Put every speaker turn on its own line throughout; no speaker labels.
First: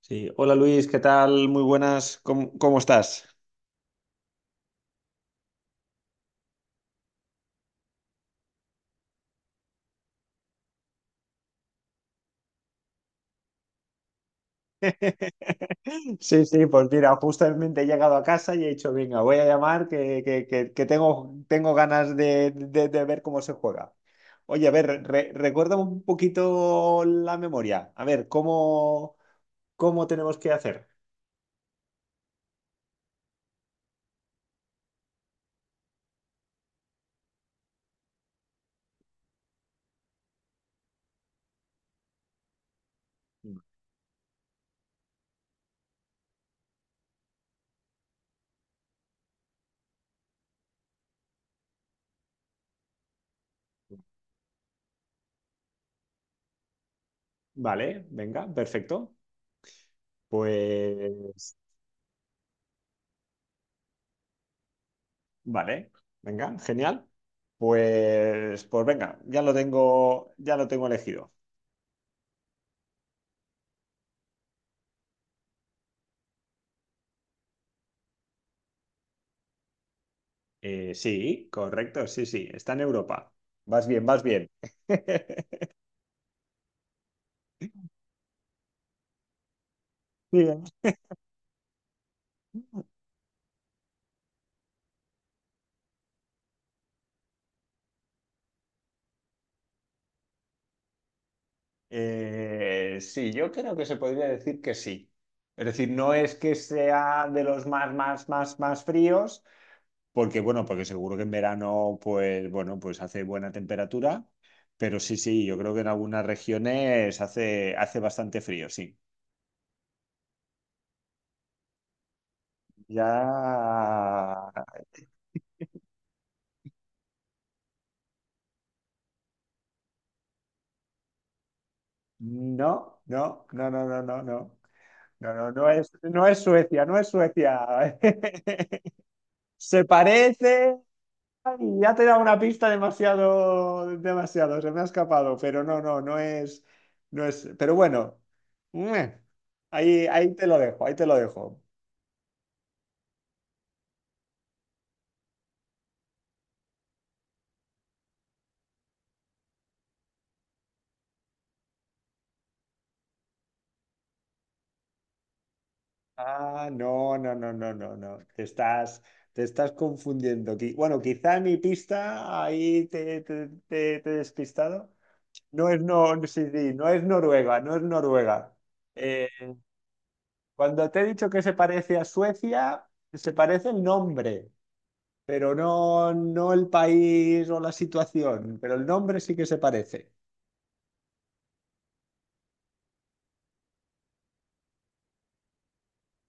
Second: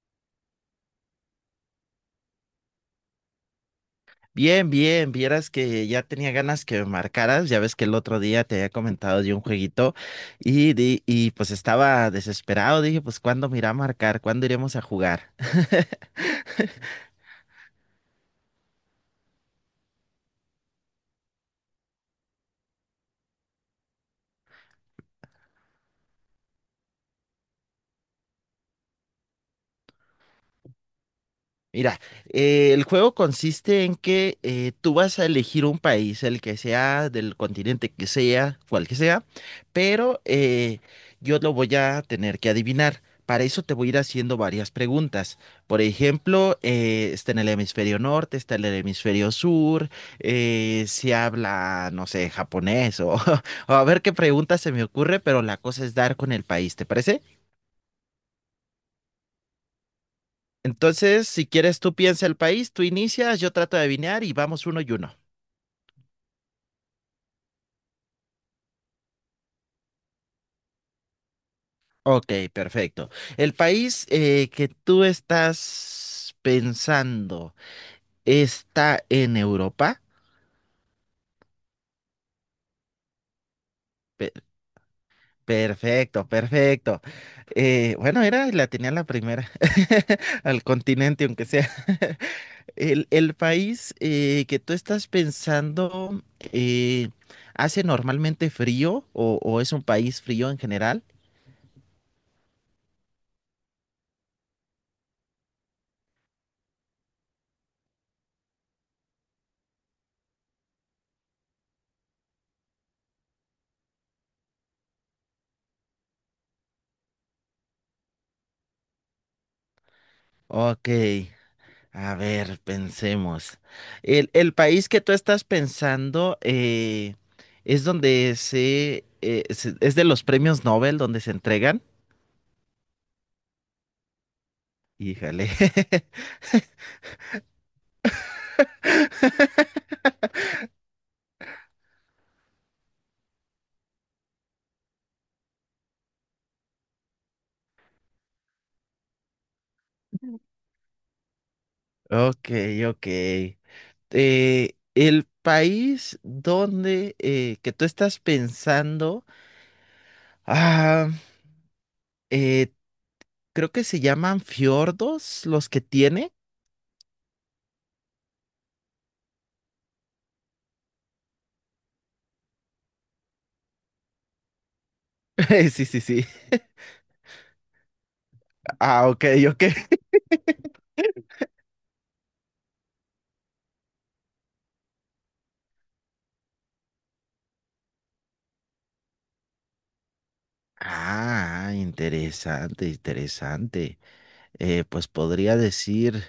Sí. Hola Luis, ¿qué tal? Muy buenas, ¿cómo estás?
Bien, bien, vieras que ya tenía ganas que me marcaras, ya ves que el otro día te había comentado de un jueguito y, y pues estaba desesperado, dije, pues ¿cuándo me irá a marcar? ¿Cuándo iremos a jugar?
Sí, sí, pues mira, justamente he llegado a casa y he dicho, venga, voy a llamar que tengo, tengo ganas de ver cómo se juega. Oye, a ver, recuerda un poquito la memoria. A ver, ¿cómo tenemos que hacer?
Mira, el juego consiste en que tú vas a elegir un país, el que sea, del continente que sea, cual que sea, pero yo lo voy a tener que adivinar. Para eso te voy a ir haciendo varias preguntas. Por ejemplo, está en el hemisferio norte, está en el hemisferio sur, si habla, no sé, japonés o, o a ver qué pregunta se me ocurre, pero la cosa es dar con el país, ¿te parece?
Vale, venga, perfecto.
Entonces, si
Pues,
quieres, tú piensa el país, tú inicias, yo trato de adivinar y vamos uno y uno.
vale, venga, genial. Pues, pues venga, ya lo tengo elegido.
Ok, perfecto. El país que tú estás pensando está en Europa.
Sí, correcto, sí, sí, está en Europa. Vas bien, vas
Pe-
bien.
Perfecto, perfecto. Bueno, era, la tenía la primera, al
Bien.
continente, aunque sea. El país que tú estás pensando, eh, hace normalmente frío o es un país frío en general.
Sí, yo creo que se podría decir que sí. Es decir, no es que sea de los más, más, más, más fríos, porque bueno, porque seguro que en verano, pues bueno, pues hace buena temperatura, pero sí, sí, yo creo que en algunas regiones hace, hace bastante frío, sí.
Ok. A ver,
Ya...
pensemos. El país que tú estás pensando es donde se, es de los premios Nobel donde se entregan.
No, no, no, no, no, no, no. No,
Híjale.
no, no es, no es Suecia, no es Suecia. Se parece. Ya te he dado una pista demasiado, demasiado, se me ha escapado, pero no, no, no es, no es. Pero bueno, meh, ahí, ahí te lo dejo, ahí te lo dejo.
Ok, ok. El país donde que tú estás pensando, ah, eh, creo que se llaman fiordos los que tiene.
Ah, no, no, no, no, no, no. Te estás confundiendo. Bueno, quizá mi pista ahí te he despistado. No es,
Sí, sí,
no,
sí.
sí, sí, no es Noruega, no es Noruega.
Ah, ok,
Eh,
ok.
Cuando te he dicho que se parece a Suecia, se parece el nombre, pero no, no el país o la situación, pero el nombre sí que se parece.
Ah, interesante, interesante. Pues podría decir,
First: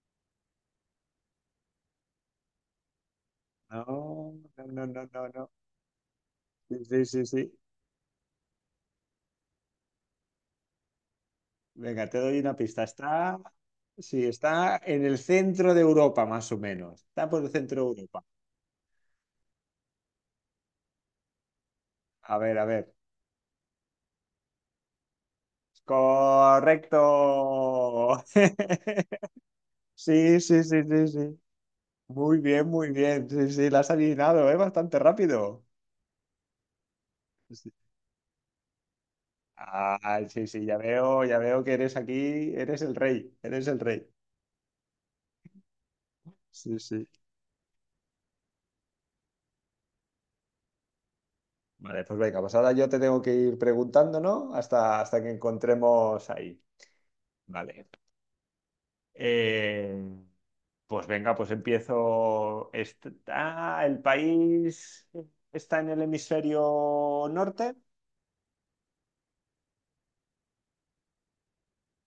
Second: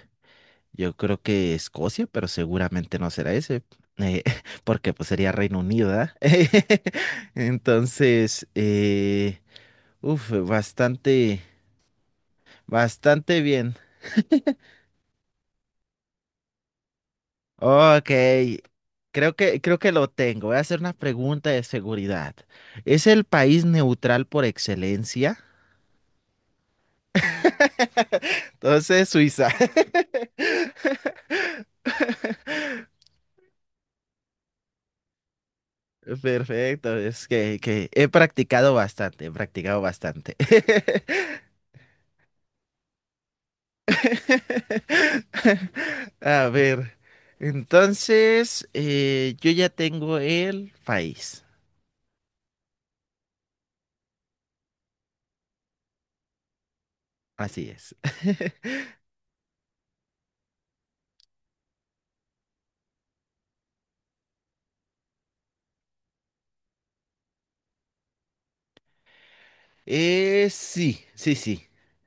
yo creo que Escocia, pero seguramente no será ese, eh,
No, no, no,
porque
no,
pues
no,
sería
no.
Reino Unido, ¿verdad?
Sí, sí, sí, sí.
Entonces, uf, bastante,
Venga, te doy una pista. Está,
bastante bien.
sí, está en el centro de Europa, más o menos. Está por el centro de
Ok,
Europa.
creo que lo tengo. Voy a hacer una pregunta de seguridad.
A ver, a ver.
¿Es el país neutral por excelencia?
Correcto.
Entonces, Suiza.
Sí, sí, sí, sí, sí. Muy bien, muy bien. Sí, sí, la has adivinado, ¿eh? Bastante rápido.
Perfecto, es
Sí,
que he practicado bastante, he practicado
ah,
bastante.
sí, sí, ya veo que eres aquí, eres el rey, eres el rey.
A
Sí,
ver,
sí.
entonces yo ya tengo el país.
Vale, pues venga, pues ahora yo te tengo que ir preguntando, ¿no? Hasta, hasta que encontremos ahí.
Así
Vale.
es.
Eh, pues venga, pues empiezo. El país está en el hemisferio norte.
Sí, sí, sí.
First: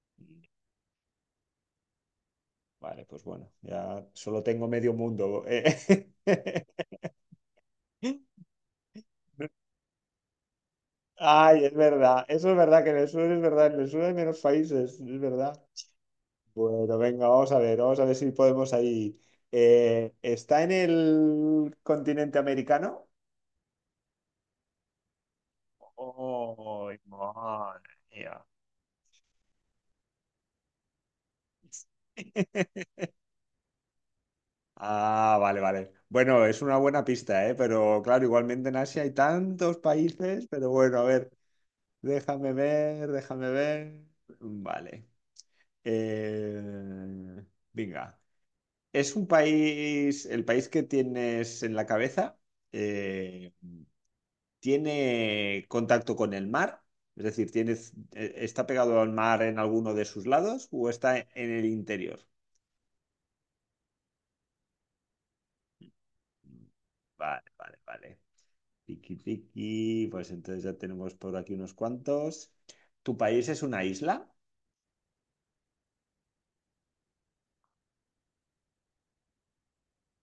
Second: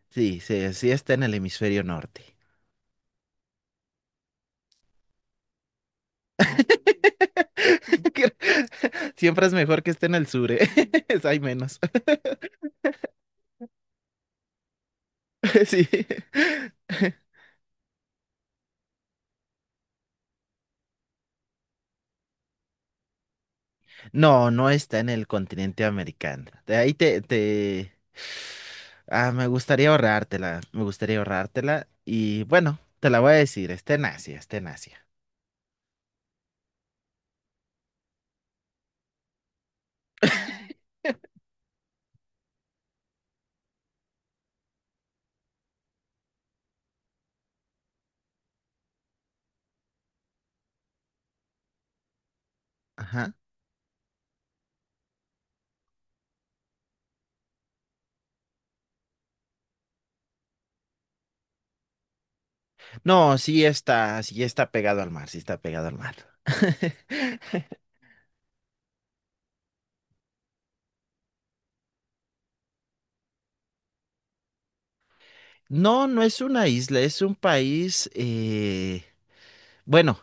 Sí, sí, sí está en el hemisferio norte.
Vale, pues bueno, ya solo tengo medio mundo.
Que- Siempre es mejor que esté en el sur, ¿eh? Hay
Ay, es
menos.
verdad. Eso es verdad, que en el sur es verdad. En el sur hay menos países, es verdad.
Sí.
Bueno, venga, vamos a ver. Vamos a ver si podemos ahí. ¿Está en el continente americano?
No, no está en el continente americano. De
Oh,
ahí te,
madre
te...
mía.
Ah, me gustaría ahorrártela, me gustaría ahorrártela. Y bueno, te la voy a decir, está en Asia, está en Asia.
Ah, vale, vale. Bueno, es una buena pista, ¿eh? Pero claro, igualmente en Asia hay tantos países, pero bueno, a ver, déjame ver, déjame ver. Vale. Eh, Venga. ¿Es un país, el país que tienes en la cabeza,
Ajá.
eh, tiene contacto con el mar? Es decir, ¿tienes, está pegado al mar en alguno de sus lados o está en el interior?
No, sí está pegado al mar, sí está pegado al mar.
Vale, vale, vale. Tiki, tiki. Pues entonces ya tenemos por aquí unos cuantos. ¿Tu país es una isla?
No, no es una isla, es un país, bueno,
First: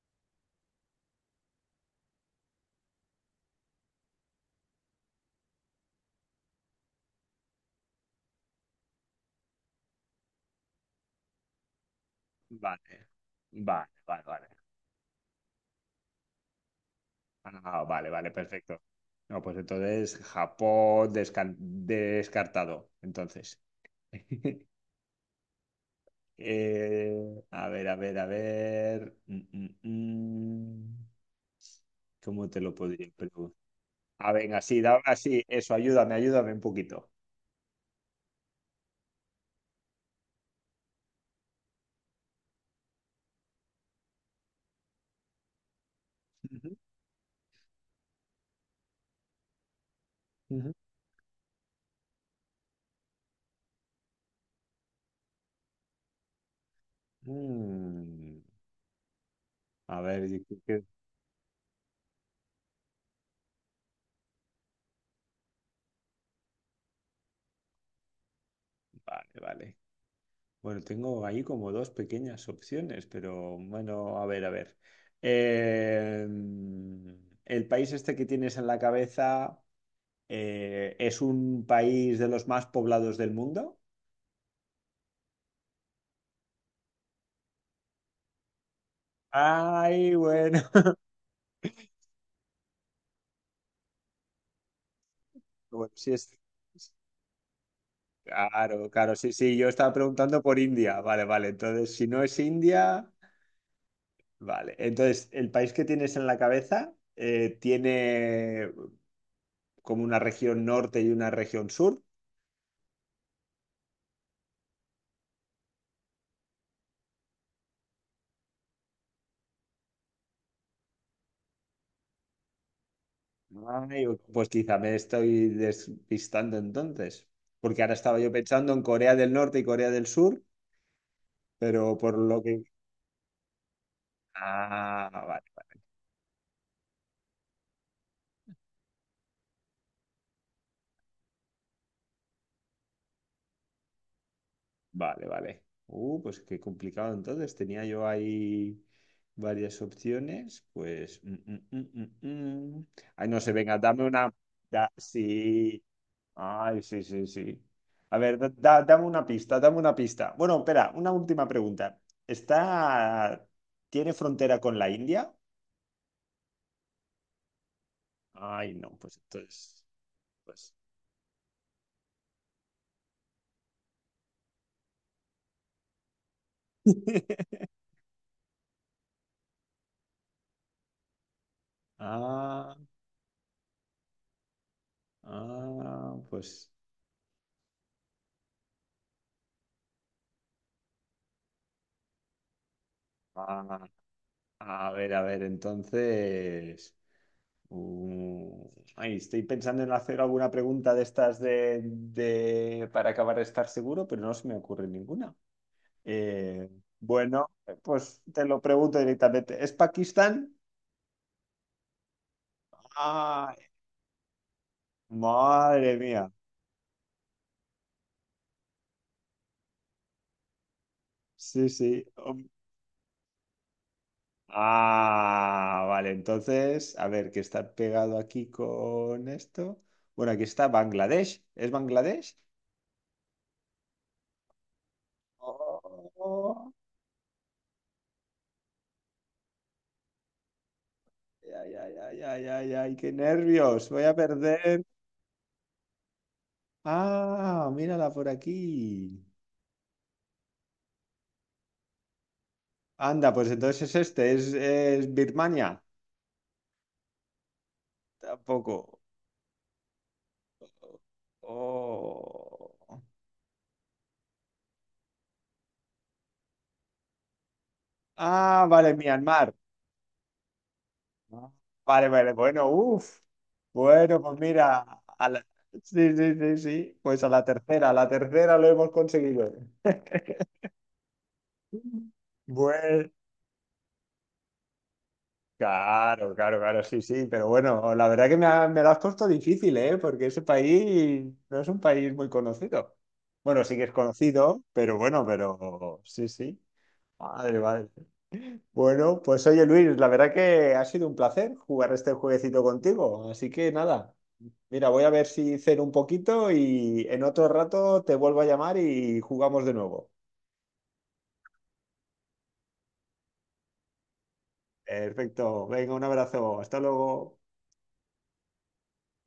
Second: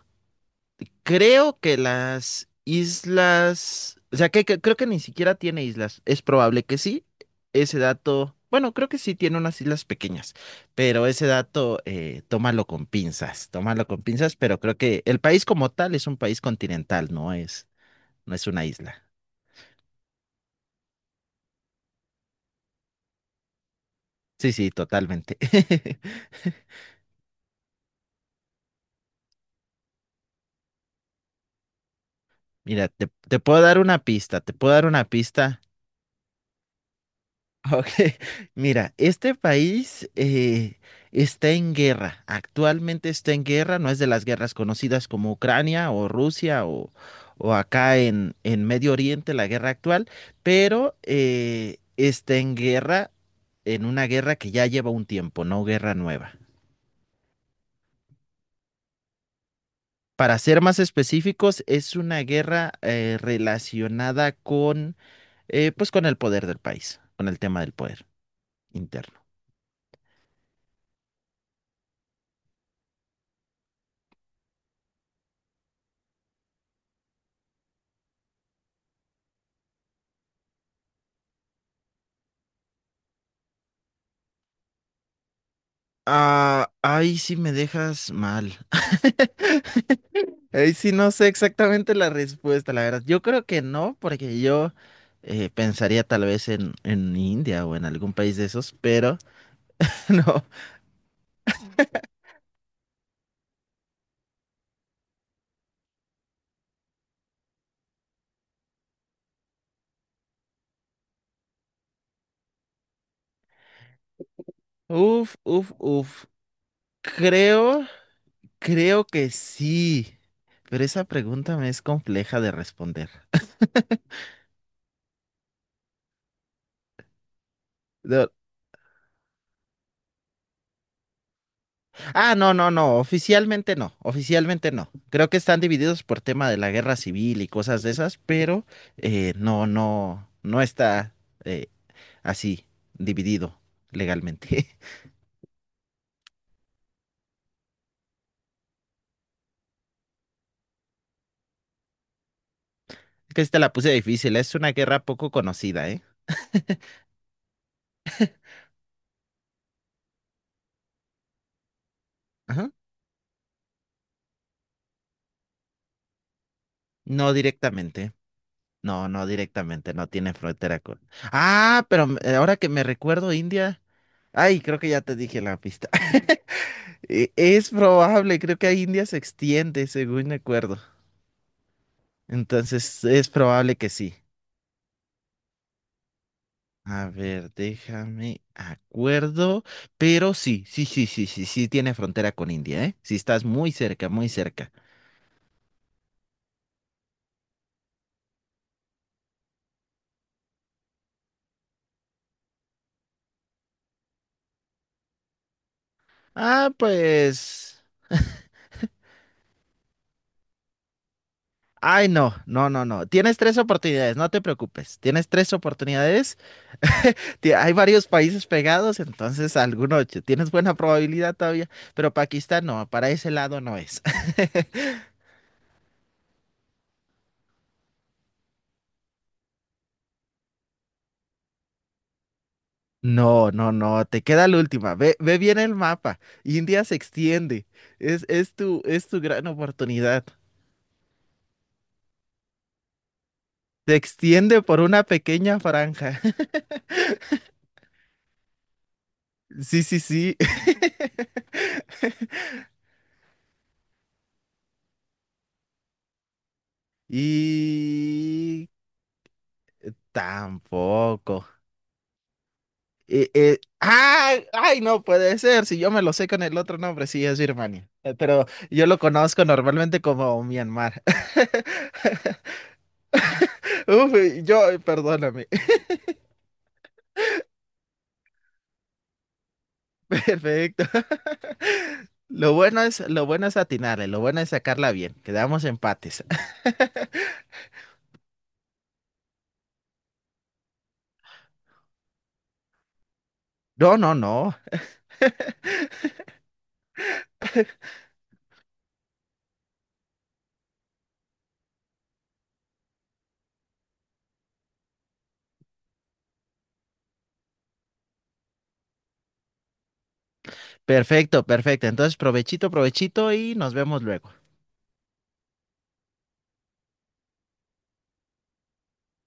creo que las islas, o sea, que creo que ni siquiera tiene islas. Es probable que sí. Ese dato, bueno, creo que sí tiene unas islas pequeñas, pero ese dato,
Vale,
tómalo
vale,
con
vale,
pinzas,
vale.
pero creo que el país como tal es un país continental, no es,
Ah, vale, vale,
no es una
perfecto.
isla.
No, pues entonces Japón descartado. Entonces.
Sí, sí, totalmente.
A ver, a ver, a ver. Mm. ¿Cómo te lo
Mira,
podría
te
preguntar?
puedo dar una
A
pista, te
ver,
puedo
así,
dar
dame
una
así.
pista.
Eso, ayúdame, ayúdame un poquito.
Ok, mira, este país está en guerra, actualmente está en guerra, no es de las guerras conocidas como Ucrania o Rusia
Ujú,
o acá en Medio Oriente, la guerra actual,
ujú.
pero está en guerra, en una guerra que ya lleva un tiempo, no guerra nueva.
Mm, A ver, yo
Para
creo
ser más
que-
específicos, es una guerra relacionada con, pues con el poder del país, con el tema del poder interno.
Vale, vale. Bueno, tengo ahí como dos pequeñas opciones, pero bueno, a ver, a ver. Eh, el país este que tienes en la cabeza es un país de los más poblados del mundo.
Ah, ahí sí me dejas mal.
Ay, bueno.
Ahí sí no sé exactamente la respuesta, la verdad. Yo creo que no, porque yo
Bueno,
pensaría
sí
tal
es...
vez en India o en algún país de esos,
Claro, claro,
pero
sí, sí, yo estaba preguntando
no.
por India, vale, vale, entonces si no es India, vale, entonces el país que tienes en la cabeza tiene como una región norte y una región sur.
Uf, uf, uf. Creo, creo que sí. Pero esa pregunta me es compleja de responder.
Ay, pues quizá me estoy despistando entonces, porque ahora estaba
No,
yo pensando en Corea del Norte y Corea del Sur, pero por
ah,
lo
no,
que...
no, no, oficialmente no, oficialmente no.
Ah,
Creo que
vale.
están divididos por tema de la guerra civil y cosas de esas, pero no, no, no está eh, así dividido legalmente.
Vale, vale. Pues qué complicado entonces. Tenía yo ahí varias opciones. Pues. Mm, mm. Ay,
Es
no
que
sé,
esta la
venga,
puse
dame una.
difícil, es una guerra poco
Sí.
conocida, ¿eh?
Ay, sí, sí, sí. A ver, dame una pista, dame una pista. Bueno, espera, una última pregunta.
Ajá.
¿Está. ¿Tiene frontera con la India?
No directamente,
Ay, no,
no,
pues
no
entonces.
directamente, no tiene
Pues.
frontera con... Ah, pero ahora que me recuerdo, India... Ay, creo que ya te dije la pista. Es probable, creo que a India se extiende, según me acuerdo.
Ah,
Entonces es probable que sí.
ah, pues.
A ver, déjame acuerdo, pero sí, sí, sí, sí, sí, sí tiene frontera con India, ¿eh? Sí estás
Ah,
muy cerca, muy cerca.
a ver, entonces. Uh, Ay, estoy pensando en hacer alguna pregunta de estas de, para acabar de estar seguro, pero no se me ocurre ninguna. Eh,
Ah,
bueno,
pues...
pues te lo pregunto directamente. ¿Es Pakistán?
Ay, no, no, no, no. Tienes
Ah,
tres oportunidades, no te preocupes. Tienes tres
madre mía.
oportunidades. Hay varios países pegados, entonces alguno tienes buena probabilidad
Sí,
todavía,
sí.
pero Pakistán no, para ese lado no es.
Ah, vale. Entonces, a ver, ¿qué está pegado aquí con esto? Bueno, aquí está Bangladesh. ¿Es Bangladesh?
No, no, no, te queda la última. Ve, ve bien el mapa.
Oh,
India se extiende. Es tu gran oportunidad.
ay, ay, ay, ay, ay, ay, ay, qué nervios.
Se
Voy a
extiende por
perder.
una pequeña franja.
Ah, mírala por aquí.
Sí, sí, sí.
Anda, pues entonces es este, es Birmania.
Y
Tampoco.
tampoco.
Oh.
¡Ah! Ay, no puede ser. Si yo me lo sé con el otro nombre, sí, es Birmania. Pero
Ah,
yo
vale,
lo conozco
Myanmar.
normalmente como Myanmar.
Ah, vale, vale, bueno, uff.
Uf,
Bueno, pues
yo,
mira, a la-
perdóname.
sí, sí, sí, sí. Pues a la tercera lo hemos conseguido.
Perfecto.
Bueno,
Lo bueno es atinarle, lo bueno es sacarla bien. Quedamos empates.
claro, claro, claro, sí, sí, pero bueno, la verdad que me, me lo has puesto difícil, ¿eh? Porque ese país no es un país muy conocido. Bueno, sí que es
No, no, no.
conocido, pero bueno, pero sí, sí. Madre, madre. Bueno, pues oye Luis, la verdad que ha sido un placer jugar este jueguecito contigo, así que nada, mira, voy a ver si ceno un poquito y en otro rato te vuelvo a llamar y jugamos de nuevo.
Perfecto, perfecto. Entonces, provechito, provechito y nos vemos luego.
Perfecto, venga, un abrazo, hasta luego.